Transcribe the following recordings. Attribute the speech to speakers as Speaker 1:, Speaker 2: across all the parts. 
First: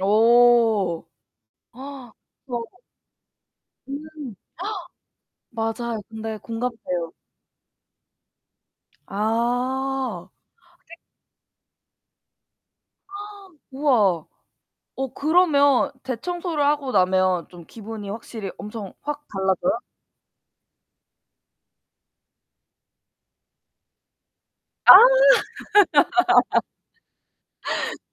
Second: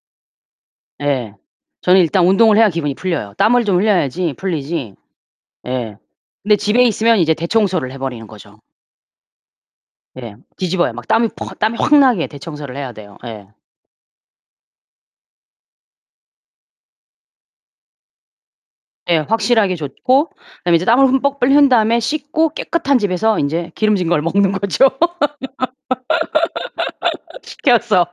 Speaker 1: 오.
Speaker 2: 예. 저는 일단 운동을 해야
Speaker 1: [unintelligible]
Speaker 2: 기분이 풀려요. 땀을 좀
Speaker 1: 음.
Speaker 2: 흘려야지 풀리지 예.
Speaker 1: 맞아요 근데
Speaker 2: 근데 집에
Speaker 1: 공감돼요.
Speaker 2: 있으면 이제 대청소를 해 버리는 거죠.
Speaker 1: 아.
Speaker 2: 예. 뒤집어요.
Speaker 1: [unintelligible]
Speaker 2: 막 땀이 퍽 땀이 확 나게 대청소를 해야 돼요. 예.
Speaker 1: 우와. 어 그러면 대청소를 하고 나면 좀 기분이 확실히 엄청
Speaker 2: 네.
Speaker 1: 확
Speaker 2: 확실하게
Speaker 1: 달라져요?
Speaker 2: 좋고 그 다음에 이제 땀을 흠뻑 흘린 다음에 씻고 깨끗한 집에서 인제 기름진 걸 먹는 거죠.
Speaker 1: 아.
Speaker 2: 시켜서.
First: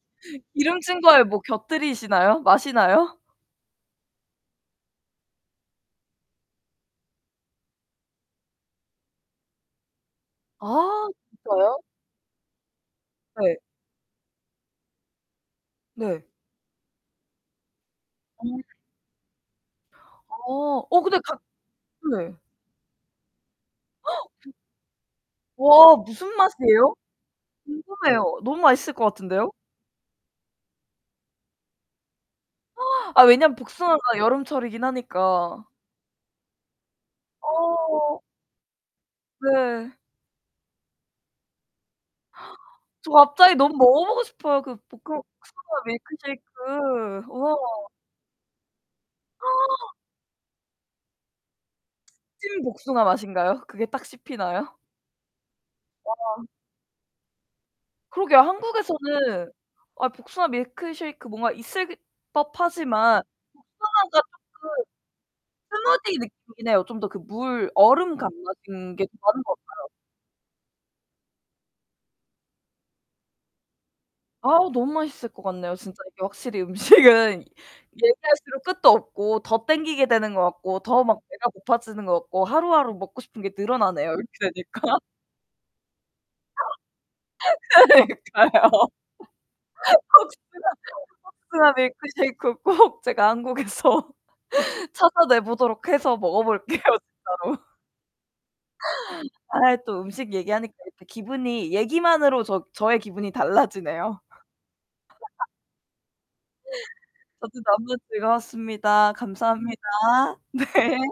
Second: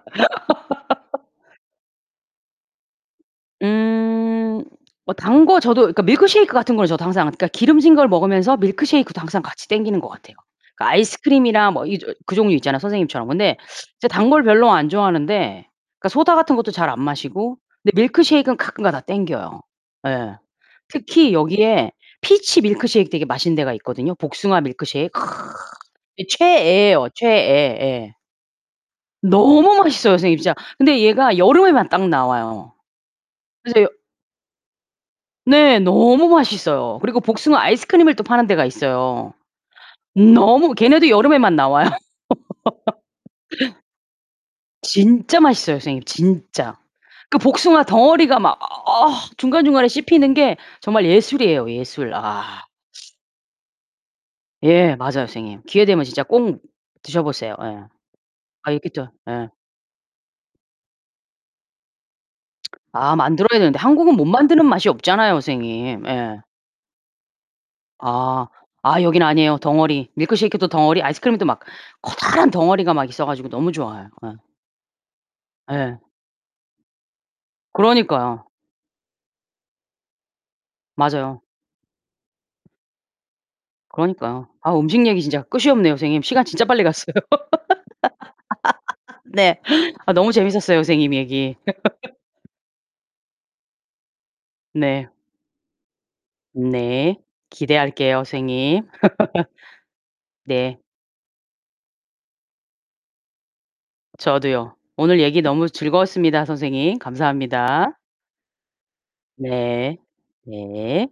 Speaker 1: 기름진 거에 뭐 곁들이시나요? 마시나요?
Speaker 2: 음. 뭐 단 거 저도 그니까 밀크셰이크 같은 거는 저도 항상 그니까 기름진 걸 먹으면서 밀크셰이크도 항상 같이 당기는 거 같아요. 그니까
Speaker 1: 아
Speaker 2: 아이스크림이나
Speaker 1: 진짜요?
Speaker 2: 뭐 이 저 그 종류 있잖아요 선생님처럼. 근데
Speaker 1: 네.
Speaker 2: 제가 단 걸 별로 안 좋아하는데 그니까
Speaker 1: 네.
Speaker 2: 소다 같은 것도 잘 안 마시고 근데 밀크셰이크는
Speaker 1: 어.
Speaker 2: 가끔가다가 당겨요. 예.
Speaker 1: 어. 어 근데
Speaker 2: 특히
Speaker 1: 가
Speaker 2: 여기에
Speaker 1: 네.
Speaker 2: 피치 밀크셰이크 되게 맛있는 데가 있거든요
Speaker 1: [unintelligible]
Speaker 2: 복숭아 밀크셰이크.
Speaker 1: 와
Speaker 2: 이
Speaker 1: 무슨 맛이에요?
Speaker 2: 최애예요 최애. 예.
Speaker 1: 궁금해요. 너무 맛있을 것 같은데요?
Speaker 2: 너무 맛있어요 선생님 진짜. 근데 얘가 여름에만 딱 나와요.
Speaker 1: 아 왜냐하면
Speaker 2: 그래서 여
Speaker 1: 복숭아가 여름철이긴 하니까.
Speaker 2: 네 너무 맛있어요. 그리고 복숭아 아이스크림을
Speaker 1: 어.
Speaker 2: 또 파는 데가 있어요.
Speaker 1: 네.
Speaker 2: 너무 걔네도 여름에만 나와요.
Speaker 1: 저 갑자기 너무 먹어보고 싶어요. 그 복그
Speaker 2: 진짜 맛있어요
Speaker 1: 복숭아
Speaker 2: 선생님 진짜.
Speaker 1: 밀크쉐이크.
Speaker 2: 그
Speaker 1: 우와.
Speaker 2: 복숭아 덩어리가 막 어 중간중간에 씹히는 게 정말 예술이에요 예술. 아.
Speaker 1: 찐 복숭아 맛인가요? 그게 딱 씹히나요?
Speaker 2: 예 맞아요 선생님. 기회 되면 진짜
Speaker 1: 와.
Speaker 2: 꼭 드셔보세요. 예.
Speaker 1: 그러게요.
Speaker 2: 아 있겠죠. 예.
Speaker 1: 한국에서는 아 복숭아 밀크셰이크 뭔가 있을
Speaker 2: 아
Speaker 1: 법하지만
Speaker 2: 만들어야 되는데
Speaker 1: 복숭아가
Speaker 2: 한국은 못
Speaker 1: 쪼끔
Speaker 2: 만드는 맛이 없잖아요 선생님.
Speaker 1: 스무디
Speaker 2: 예.
Speaker 1: 느낌이긴 해요. 좀 더 그 물 얼음
Speaker 2: 아.
Speaker 1: 감아진
Speaker 2: 아
Speaker 1: 게 좀
Speaker 2: 여기는
Speaker 1: 많은 것
Speaker 2: 아니에요.
Speaker 1: 같아요.
Speaker 2: 덩어리. 밀크셰이크도 덩어리. 아이스크림도 막 커다란 덩어리가 막 있어 가지고 너무 좋아요. 예.
Speaker 1: 아우 너무 맛있을 것 같네요.
Speaker 2: 예.
Speaker 1: 진짜 이게 확실히 음식은
Speaker 2: 그러니까요.
Speaker 1: 얘기할수록 끝도 없고 더 당기게 되는 것 같고 더 막
Speaker 2: 맞아요.
Speaker 1: 배가 고파지는 것 같고 하루하루 먹고 싶은 게 늘어나네요. 이렇게
Speaker 2: 그러니까요. 아
Speaker 1: 되니까.
Speaker 2: 음식 얘기 진짜 끝이 없네요 선생님. 시간 진짜 빨리 갔어요.
Speaker 1: 그러니까요.
Speaker 2: 네. 아 너무
Speaker 1: 복숭아
Speaker 2: 재밌었어요 선생님 얘기.
Speaker 1: 복숭아 밀크쉐이크 꼭 제가 한국에서
Speaker 2: 네.
Speaker 1: 찾아내 보도록 해서 먹어볼게요
Speaker 2: 네.
Speaker 1: 진짜로.
Speaker 2: 기대할게요 선생님.
Speaker 1: 아이 또 음식 얘기하니까
Speaker 2: 네.
Speaker 1: 이렇게 기분이 얘기만으로 저 저의 기분이 달라지네요.
Speaker 2: 저도요. 오늘 얘기 너무 즐거웠습니다 선생님.
Speaker 1: 저도 너무
Speaker 2: 감사합니다.
Speaker 1: 즐거웠습니다. 감사합니다.
Speaker 2: 네. 네.
Speaker 1: 네.